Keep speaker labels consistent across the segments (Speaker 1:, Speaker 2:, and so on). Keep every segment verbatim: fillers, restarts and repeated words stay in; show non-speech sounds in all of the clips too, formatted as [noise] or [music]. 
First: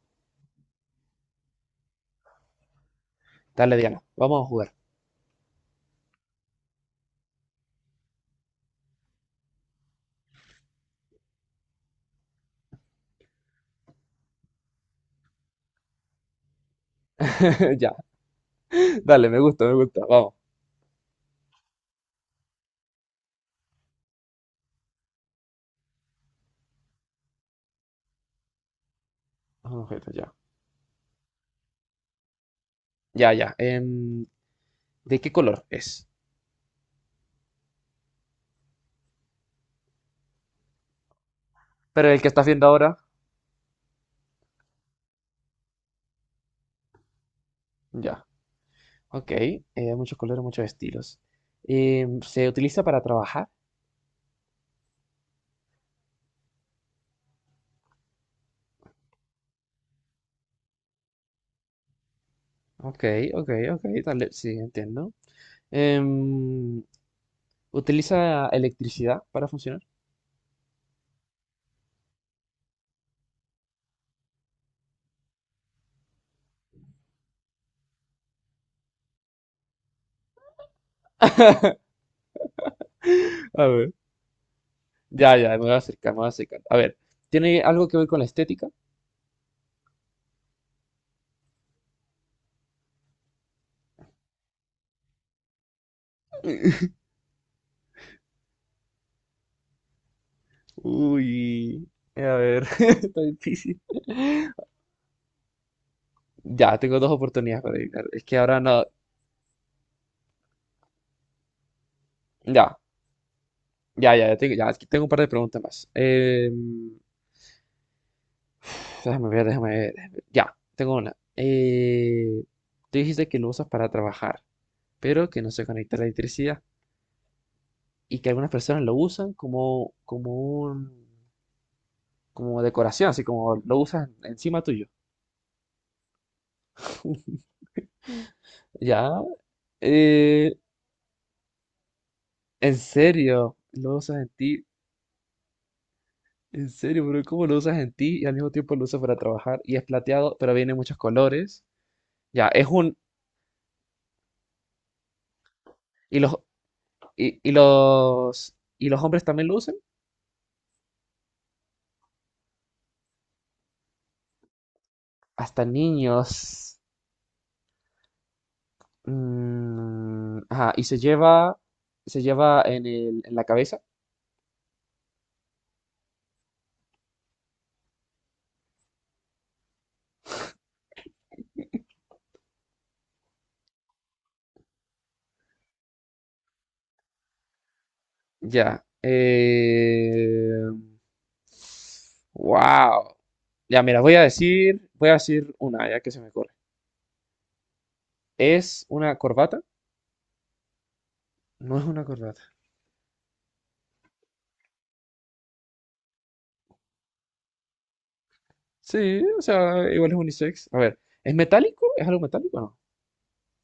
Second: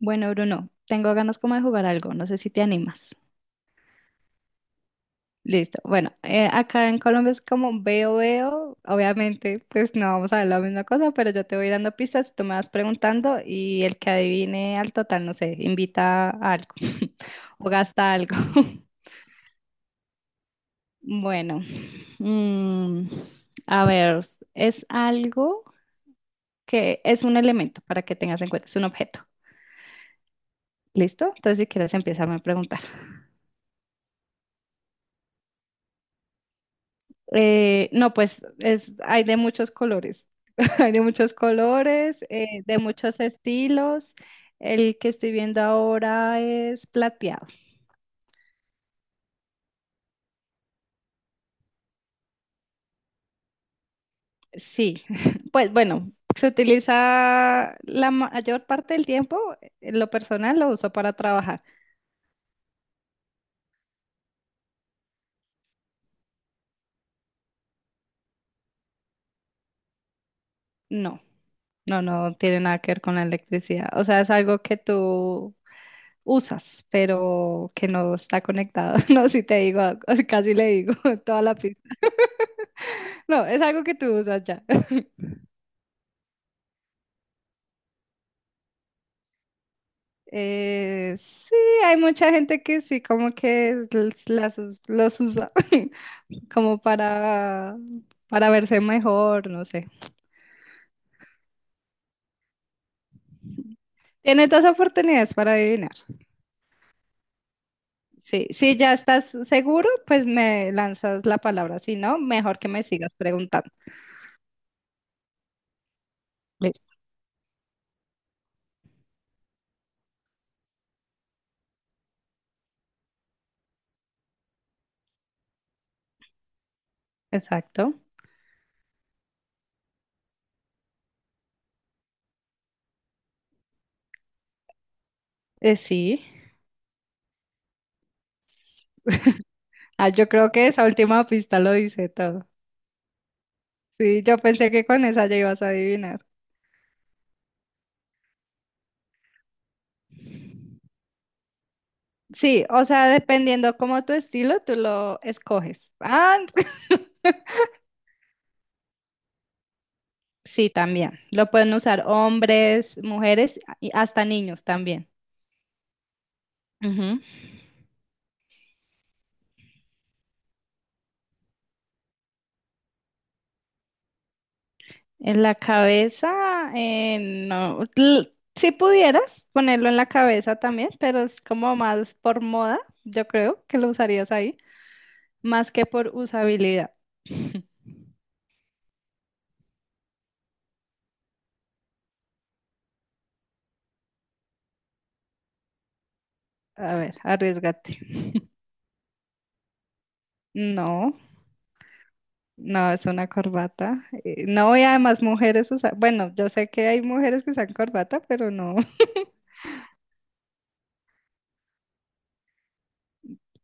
Speaker 1: Bueno, Bruno, tengo ganas como de jugar algo, no sé si te animas.
Speaker 2: Dale, Diana, vamos a jugar.
Speaker 1: Listo. Bueno, eh, acá en Colombia es como veo, veo. Obviamente, pues no vamos a ver la misma cosa, pero yo te voy dando pistas, tú me vas preguntando y el que adivine al total, no sé, invita a algo [laughs] o
Speaker 2: [laughs] Ya,
Speaker 1: gasta algo. [laughs]
Speaker 2: dale, me gusta, me gusta, vamos.
Speaker 1: Bueno, mm, a ver, es algo que es un elemento para que tengas en cuenta, es un objeto.
Speaker 2: Ah, objeto, ya.
Speaker 1: ¿Listo? Entonces, si quieres, empieza a preguntar.
Speaker 2: Ya, ya. Em, ¿de qué color es?
Speaker 1: Eh, no, pues es, hay de muchos colores, [laughs] hay de muchos
Speaker 2: Pero
Speaker 1: colores,
Speaker 2: el que estás
Speaker 1: eh,
Speaker 2: viendo
Speaker 1: de
Speaker 2: ahora,
Speaker 1: muchos estilos. El que estoy viendo ahora es plateado.
Speaker 2: ya. Ok, eh, hay muchos colores, muchos estilos. Em, ¿se utiliza para trabajar?
Speaker 1: Sí, [laughs] pues bueno, se utiliza la mayor parte del tiempo, en lo personal lo uso para trabajar.
Speaker 2: Ok, ok, ok, dale, sí, entiendo. Em, ¿Utiliza electricidad para funcionar?
Speaker 1: No, no, no tiene nada que ver con la electricidad. O sea, es algo que tú usas, pero que no está conectado. [laughs] No, si te digo, [laughs] casi le digo [laughs] toda la
Speaker 2: [laughs]
Speaker 1: pista. No, es
Speaker 2: A
Speaker 1: algo
Speaker 2: ver.
Speaker 1: que tú usas ya.
Speaker 2: Ya, ya, me voy a acercar, me voy a acercar. A ver, ¿tiene algo que ver con la estética?
Speaker 1: Eh, sí, hay mucha gente que sí, como que los, las us- los usa [laughs] como
Speaker 2: [laughs]
Speaker 1: para, para verse mejor, no sé.
Speaker 2: Uy, a ver, [laughs] está difícil.
Speaker 1: Tienes dos oportunidades para adivinar.
Speaker 2: Ya, tengo dos oportunidades para adivinar. Es que
Speaker 1: Sí,
Speaker 2: ahora
Speaker 1: si
Speaker 2: no.
Speaker 1: ya estás seguro, pues me lanzas la palabra. Si no, mejor que
Speaker 2: Ya,
Speaker 1: me sigas preguntando.
Speaker 2: ya, ya, ya tengo, ya, aquí tengo un par de preguntas más. Eh,
Speaker 1: Listo.
Speaker 2: déjame ver, déjame ver, déjame ver. Ya, tengo una. Eh, tú dijiste que lo usas para trabajar, pero que no se conecta a la electricidad,
Speaker 1: Exacto.
Speaker 2: y que algunas personas lo usan como, como un, como decoración, así como lo usan encima tuyo.
Speaker 1: Eh, sí.
Speaker 2: [laughs] Ya,
Speaker 1: Ah, yo creo
Speaker 2: eh,
Speaker 1: que esa última pista lo dice todo.
Speaker 2: en serio, lo usas
Speaker 1: Sí,
Speaker 2: en
Speaker 1: yo
Speaker 2: ti.
Speaker 1: pensé que con esa ya ibas a adivinar.
Speaker 2: En serio, pero ¿cómo lo usas en ti y al mismo tiempo lo usas para trabajar? Y es plateado, pero viene en muchos colores. Ya,
Speaker 1: Sí,
Speaker 2: es
Speaker 1: o
Speaker 2: un...
Speaker 1: sea, dependiendo como tu estilo, tú lo escoges.
Speaker 2: Y los,
Speaker 1: Ah, [laughs]
Speaker 2: y, y los, y los hombres también lo usan.
Speaker 1: Sí, también. Lo pueden usar hombres, mujeres y hasta niños también.
Speaker 2: Hasta niños.
Speaker 1: Ujú.
Speaker 2: Mm, ajá, y se lleva, se lleva en el, en la cabeza.
Speaker 1: En la cabeza, eh, no. L- Si pudieras ponerlo en la cabeza también, pero es como más por moda, yo creo que lo usarías ahí, más que por usabilidad. [laughs]
Speaker 2: Ya. Eh, wow. Ya, mira, voy a decir, voy a decir una, ya que se me corre.
Speaker 1: A ver, arriesgate. [laughs]
Speaker 2: Es una corbata.
Speaker 1: No,
Speaker 2: No es una corbata.
Speaker 1: no es una corbata. Eh, No, y además mujeres usan, bueno, yo sé que hay mujeres que usan corbata, pero no.
Speaker 2: Sí,
Speaker 1: [laughs]
Speaker 2: o sea, igual es unisex. A ver, ¿es metálico? ¿Es algo metálico o no?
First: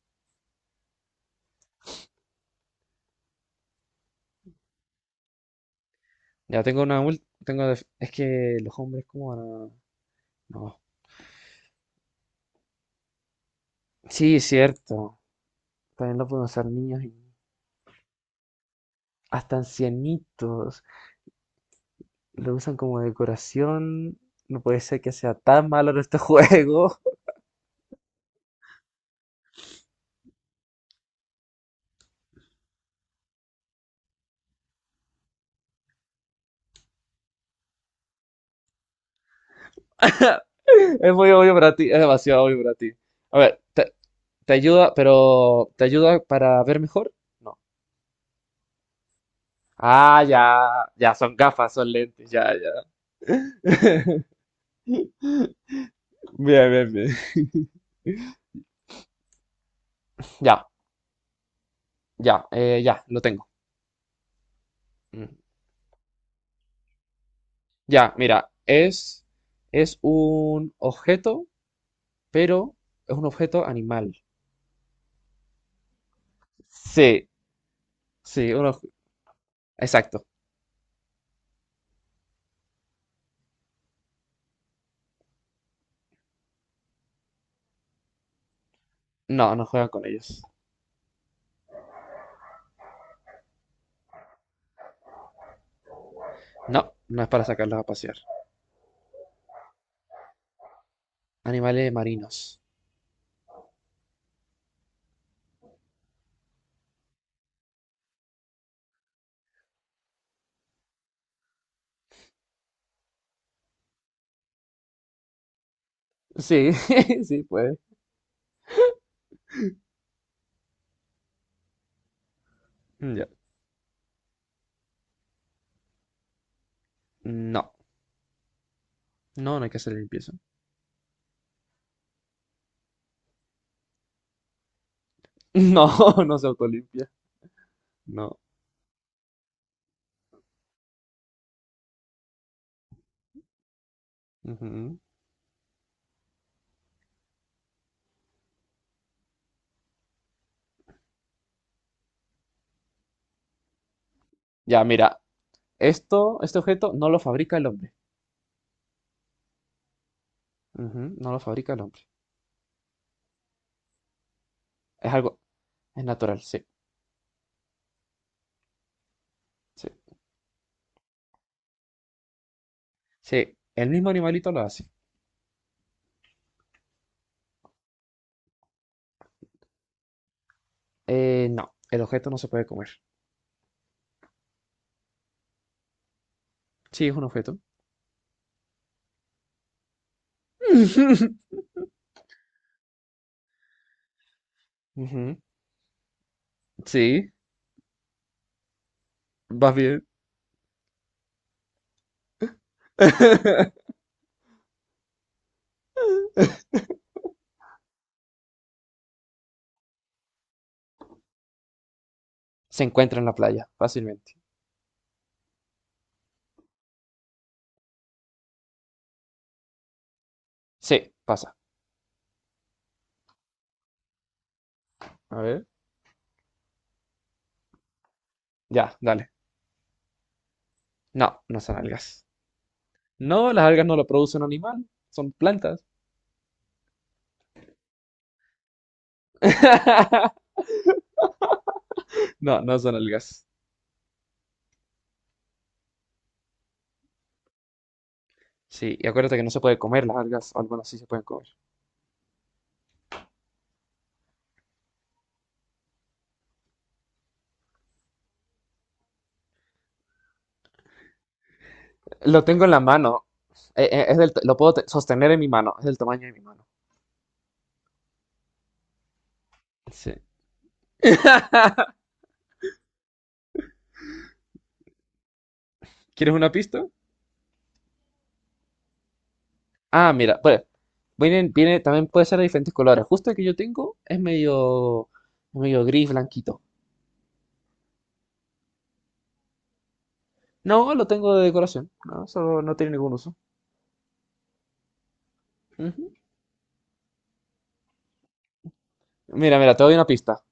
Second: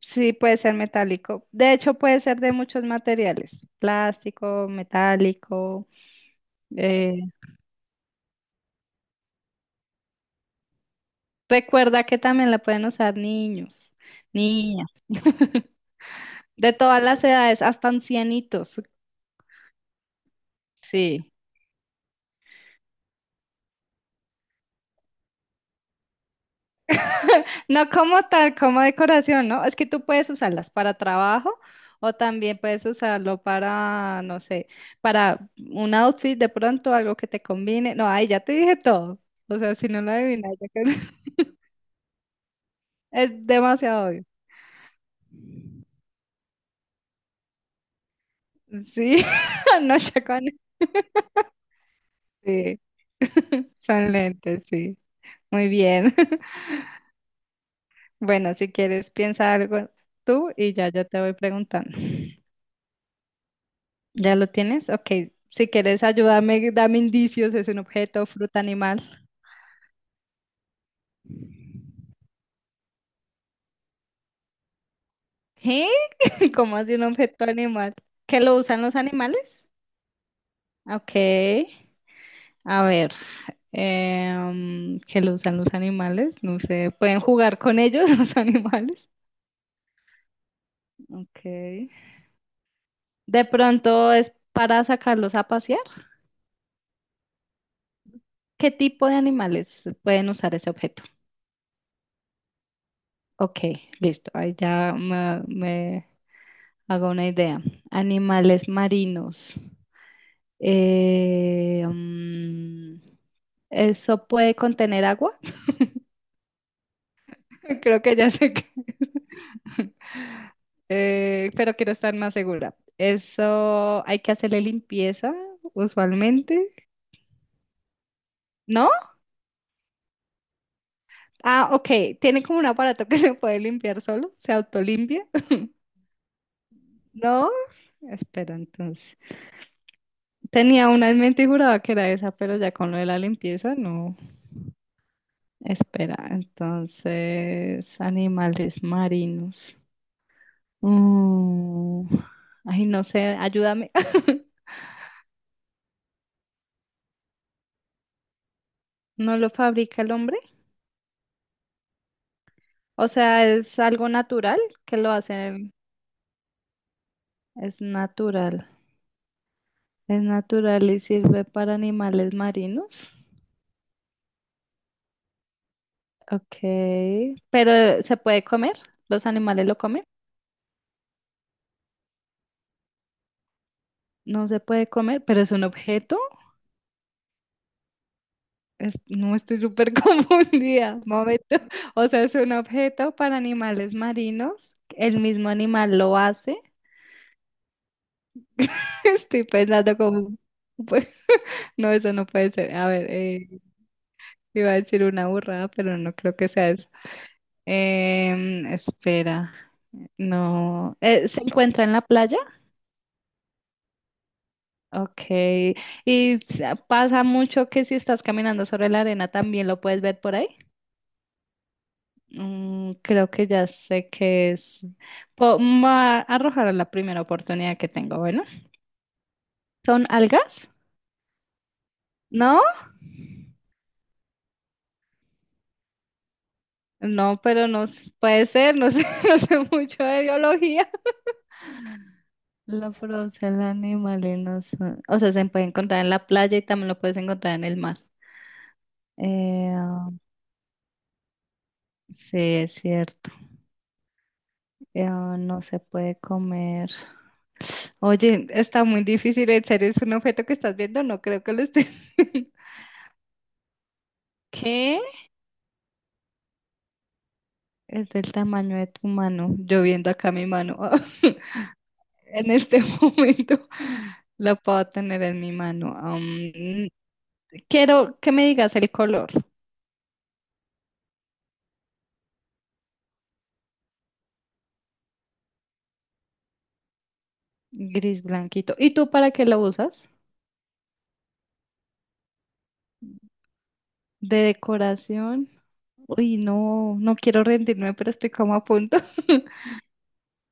Speaker 1: Sí, puede ser metálico. De hecho, puede ser de muchos materiales, plástico, metálico.
Speaker 2: Ya tengo una
Speaker 1: eh,
Speaker 2: mul- tengo def- es que los hombres como van a- No.
Speaker 1: recuerda que también la pueden usar niños,
Speaker 2: Sí, es
Speaker 1: niñas,
Speaker 2: cierto.
Speaker 1: [laughs]
Speaker 2: También lo pueden usar
Speaker 1: de
Speaker 2: niños
Speaker 1: todas
Speaker 2: y
Speaker 1: las edades, hasta ancianitos.
Speaker 2: hasta ancianitos.
Speaker 1: Sí.
Speaker 2: Lo usan como decoración. No puede ser que sea tan malo en este juego.
Speaker 1: No como tal, como decoración, ¿no? Es que tú puedes usarlas para trabajo o también puedes usarlo para, no sé, para un outfit de pronto, algo que te combine. No, ahí ya te dije todo. O sea, si no lo
Speaker 2: [laughs]
Speaker 1: adivinas, ya que-
Speaker 2: Es
Speaker 1: [laughs]
Speaker 2: muy obvio para ti, es demasiado obvio para ti.
Speaker 1: es
Speaker 2: A ver, te,
Speaker 1: demasiado obvio.
Speaker 2: te ayuda, pero ¿te ayuda para ver mejor? No.
Speaker 1: Sí, [laughs] no
Speaker 2: Ah, ya,
Speaker 1: chacones.
Speaker 2: ya, son gafas, son lentes, ya, ya.
Speaker 1: Sí, [laughs] son
Speaker 2: [laughs]
Speaker 1: lentes, sí. Muy bien. [laughs]
Speaker 2: Bien, bien, bien. [laughs]
Speaker 1: Bueno, si quieres, piensa algo tú
Speaker 2: Ya,
Speaker 1: y ya yo te voy preguntando.
Speaker 2: ya, eh, ya, lo tengo.
Speaker 1: ¿Ya lo tienes? Ok.
Speaker 2: Mm.
Speaker 1: Si quieres, ayúdame, dame indicios. ¿Es un
Speaker 2: Ya,
Speaker 1: objeto,
Speaker 2: mira,
Speaker 1: fruta,
Speaker 2: es,
Speaker 1: animal?
Speaker 2: es un objeto, pero es un objeto animal.
Speaker 1: ¿Qué? [laughs] ¿Cómo así un
Speaker 2: Sí,
Speaker 1: objeto animal? ¿Que
Speaker 2: sí,
Speaker 1: lo
Speaker 2: un
Speaker 1: usan
Speaker 2: obje-
Speaker 1: los animales?
Speaker 2: exacto.
Speaker 1: Ok. A ver. em, ¿que lo usan los animales? No sé. ¿Pueden jugar con ellos [laughs] los animales?
Speaker 2: No, no juegan con ellos.
Speaker 1: Ok. De pronto es para sacarlos a pasear.
Speaker 2: No, no es para sacarlos a pasear.
Speaker 1: ¿Qué tipo de animales pueden usar ese objeto?
Speaker 2: Animales marinos.
Speaker 1: Ok, listo. Ahí ya me, me hago una idea. Animales marinos. Eh, mm, ¿eso puede contener agua?
Speaker 2: Sí, [laughs] sí, puede.
Speaker 1: [laughs] Creo que ya sé que... [laughs] Eh, pero quiero estar más segura.
Speaker 2: Ya.
Speaker 1: Eso hay que hacerle limpieza usualmente.
Speaker 2: No,
Speaker 1: ¿No?
Speaker 2: no, no hay que hacer limpieza.
Speaker 1: Ah, ok. Tiene como un aparato que [laughs] se puede limpiar solo, se autolimpia. [laughs]
Speaker 2: No, [laughs] no se autolimpia.
Speaker 1: No,
Speaker 2: No.
Speaker 1: espera, entonces. Tenía una en mente y juraba que era esa, pero ya con lo de la limpieza, no.
Speaker 2: Ujú.
Speaker 1: Espera, entonces, animales marinos. Mm, Ay, no sé, ayúdame. [laughs]
Speaker 2: Ya, mira, esto, este objeto no lo fabrica el hombre.
Speaker 1: ¿No lo fabrica el hombre?
Speaker 2: Ujú, no lo fabrica el hombre.
Speaker 1: O sea, es algo natural que lo
Speaker 2: Es algo,
Speaker 1: hacen.
Speaker 2: es natural, sí,
Speaker 1: Es natural.
Speaker 2: sí.
Speaker 1: Es natural y sirve para animales marinos.
Speaker 2: Sí, el mismo animalito lo hace.
Speaker 1: Ok. Pero ¿se puede comer? ¿Los animales lo comen?
Speaker 2: Eh, no, el objeto no se puede comer.
Speaker 1: No se puede comer, pero es un objeto.
Speaker 2: Sí, es un objeto.
Speaker 1: Es- no estoy súper [laughs] confundida. Momento.
Speaker 2: [laughs]
Speaker 1: O sea, es un objeto para animales marinos. El
Speaker 2: Ujú,
Speaker 1: mismo animal lo hace.
Speaker 2: sí,
Speaker 1: [laughs] Estoy
Speaker 2: vas
Speaker 1: pensando
Speaker 2: bien.
Speaker 1: como... pues, No, eso no puede ser. A ver, eh,
Speaker 2: [laughs]
Speaker 1: iba a decir una burrada, pero no creo que sea eso. Em, espera. No. Eh, ¿se encuentra en la playa?
Speaker 2: Se encuentra en la playa, fácilmente.
Speaker 1: Okay, y sa- pasa mucho que si estás caminando sobre la arena también lo puedes ver por ahí.
Speaker 2: Sí, pasa.
Speaker 1: Mm, creo que ya sé qué es.
Speaker 2: A
Speaker 1: Po-
Speaker 2: ver.
Speaker 1: me Voy a arrojar a la primera oportunidad que tengo. Bueno,
Speaker 2: Ya, dale.
Speaker 1: ¿son algas?
Speaker 2: No, no son algas.
Speaker 1: ¿No?
Speaker 2: No, las algas no lo produce un animal, son plantas.
Speaker 1: No, pero no s- puede ser, no sé, [laughs] no sé mucho de
Speaker 2: [laughs]
Speaker 1: biología.
Speaker 2: No, no
Speaker 1: Lo
Speaker 2: son algas.
Speaker 1: produce el animal y no son- O sea, se puede encontrar en la playa y también lo puedes encontrar en el mar.
Speaker 2: Sí, y acuérdate que no se
Speaker 1: Eh,
Speaker 2: puede comer
Speaker 1: ah,
Speaker 2: las algas, o algunas sí se pueden comer.
Speaker 1: sí, es cierto. Eh, ah, no se puede comer. Oye, está muy difícil, ¿en serio es un objeto que estás viendo? No creo que lo estés [laughs]
Speaker 2: Lo
Speaker 1: viendo.
Speaker 2: tengo en la mano. Eh, eh, es del, t- lo puedo te-
Speaker 1: ¿Qué?
Speaker 2: sostener en mi mano, es del tamaño de mi mano.
Speaker 1: Es del tamaño de tu mano. Yo viendo
Speaker 2: Sí.
Speaker 1: acá mi mano.
Speaker 2: [laughs]
Speaker 1: [laughs] En este [laughs] momento la puedo tener en mi mano.
Speaker 2: ¿Quieres una
Speaker 1: Am,
Speaker 2: pista?
Speaker 1: quiero que me digas el color.
Speaker 2: Ah, mira, pues, viene, viene, también puede ser de diferentes colores. Justo el que yo tengo es medio, medio gris, blanquito.
Speaker 1: Gris blanquito. ¿Y tú para qué lo usas?
Speaker 2: No, lo tengo de decoración. No, solo no tiene ningún uso.
Speaker 1: ¿De decoración?
Speaker 2: Ujú.
Speaker 1: Uy, no, no quiero rendirme, pero estoy como a punto. [laughs]
Speaker 2: Mira, mira, te doy una pista.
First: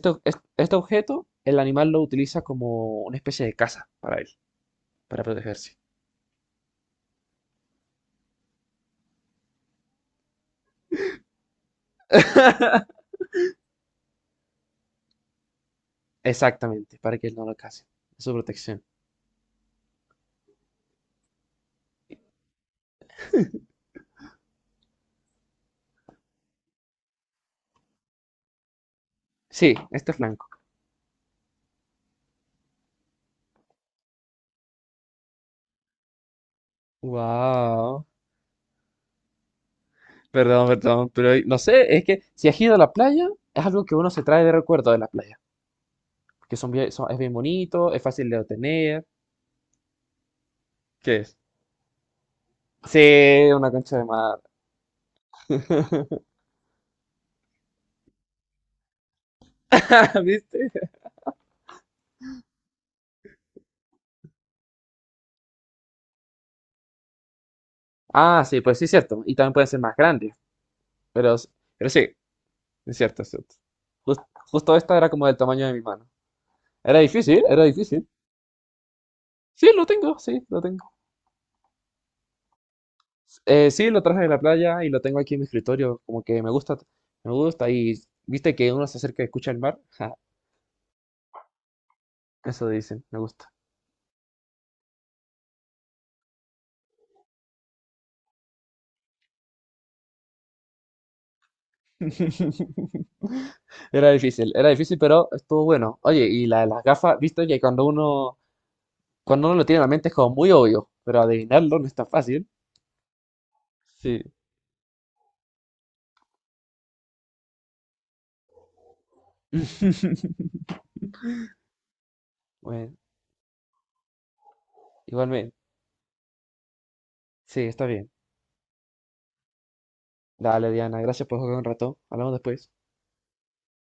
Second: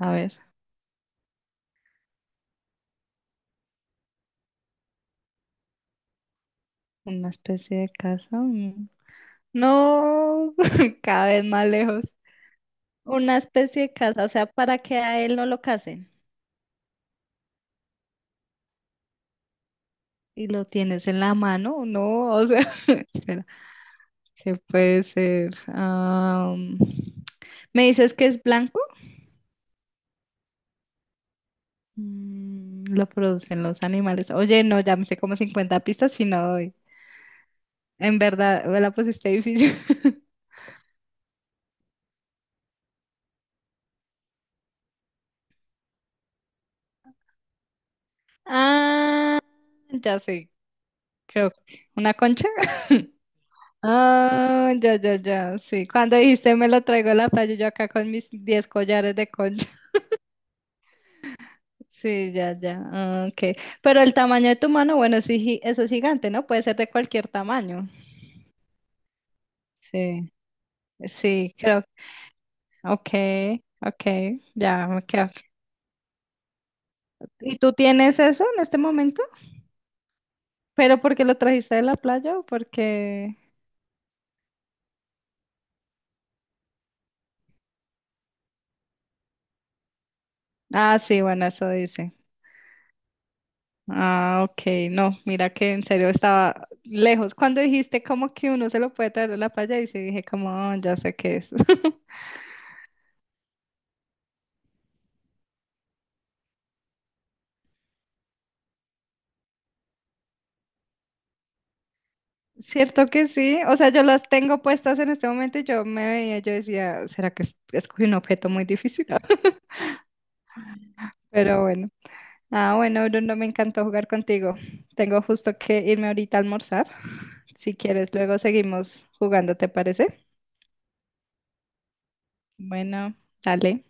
Speaker 1: A
Speaker 2: es-
Speaker 1: ver,
Speaker 2: este objeto, el animal lo utiliza como una especie de casa para él, para protegerse.
Speaker 1: una especie de casa. mm. No, [laughs] cada vez más lejos.
Speaker 2: [laughs]
Speaker 1: Una especie de casa, o sea, para que a él no lo casen.
Speaker 2: Exactamente, para que él no lo case. Es su protección.
Speaker 1: Y lo tienes en la mano, no, o sea, [laughs] espera, ¿qué puede ser? Am, ¿me dices que es blanco?
Speaker 2: Sí, este es blanco.
Speaker 1: Mm, lo producen los animales. Oye, no, ya me sé como cincuenta pistas y no doy.
Speaker 2: Wow.
Speaker 1: En verdad, me la pusiste difícil. [laughs]
Speaker 2: Perdón, perdón, pero no sé, es que si has ido a la playa, es algo que uno se trae de recuerdo de la playa, que son bien- son- es bien bonito, es fácil de obtener.
Speaker 1: Ah, ya sé,
Speaker 2: ¿Qué es?
Speaker 1: creo que una concha. [laughs]
Speaker 2: Sí, una concha de mar.
Speaker 1: Ah, ya, ya, ya, sí. Cuando
Speaker 2: [laughs]
Speaker 1: dijiste me lo traigo a la playa, yo acá con mis diez collares de concha.
Speaker 2: ¿Viste?
Speaker 1: Sí, ya, ya. ah, Ok. Pero el tamaño de tu mano, bueno, sí, gi- eso es gigante, ¿no? Puede ser de cualquier tamaño.
Speaker 2: Ah, sí, pues sí, es cierto. Y también pueden ser más
Speaker 1: Sí,
Speaker 2: grandes, pero,
Speaker 1: sí, creo.
Speaker 2: pero sí, es
Speaker 1: Ok,
Speaker 2: cierto, es cierto.
Speaker 1: ok,
Speaker 2: Jus- justo
Speaker 1: ya
Speaker 2: esta
Speaker 1: me
Speaker 2: era como
Speaker 1: quedo.
Speaker 2: del tamaño de mi mano. Era difícil,
Speaker 1: ¿Y
Speaker 2: era
Speaker 1: tú
Speaker 2: difícil.
Speaker 1: tienes eso en este momento?
Speaker 2: Sí, lo tengo, sí, lo tengo.
Speaker 1: ¿Pero porque lo trajiste de la playa o porque...?
Speaker 2: Eh, sí, lo traje de la playa y lo tengo aquí en mi escritorio, como que me gusta, me gusta. Y viste que uno se acerca y escucha el mar. [laughs]
Speaker 1: Ah, sí, bueno, eso dice.
Speaker 2: Eso dicen, me gusta.
Speaker 1: Ah, ok, no, mira que en serio estaba lejos. Cuando dijiste como que uno se lo puede traer de la playa, y sí dije como, "Ah, ya sé qué es." [laughs]
Speaker 2: [laughs] Era difícil, era difícil, pero estuvo bueno. Oye, y la, las gafas, viste que cuando uno, cuando uno lo tiene en la mente es como muy obvio, pero adivinarlo no es tan fácil.
Speaker 1: Cierto que sí, o sea, yo
Speaker 2: Sí.
Speaker 1: las tengo puestas en este momento y yo me veía, yo decía, ¿será que es- escogí un objeto muy difícil? [laughs]
Speaker 2: [laughs]
Speaker 1: Pero bueno. Ah,
Speaker 2: Bueno,
Speaker 1: bueno, Bruno, me encantó jugar contigo. Tengo
Speaker 2: igualmente.
Speaker 1: justo que irme ahorita a almorzar.
Speaker 2: Sí,
Speaker 1: Si
Speaker 2: está bien.
Speaker 1: quieres, luego seguimos jugando, ¿te parece?
Speaker 2: Dale, Diana, gracias por jugar un rato. Hablamos después.
Speaker 1: Bueno, dale.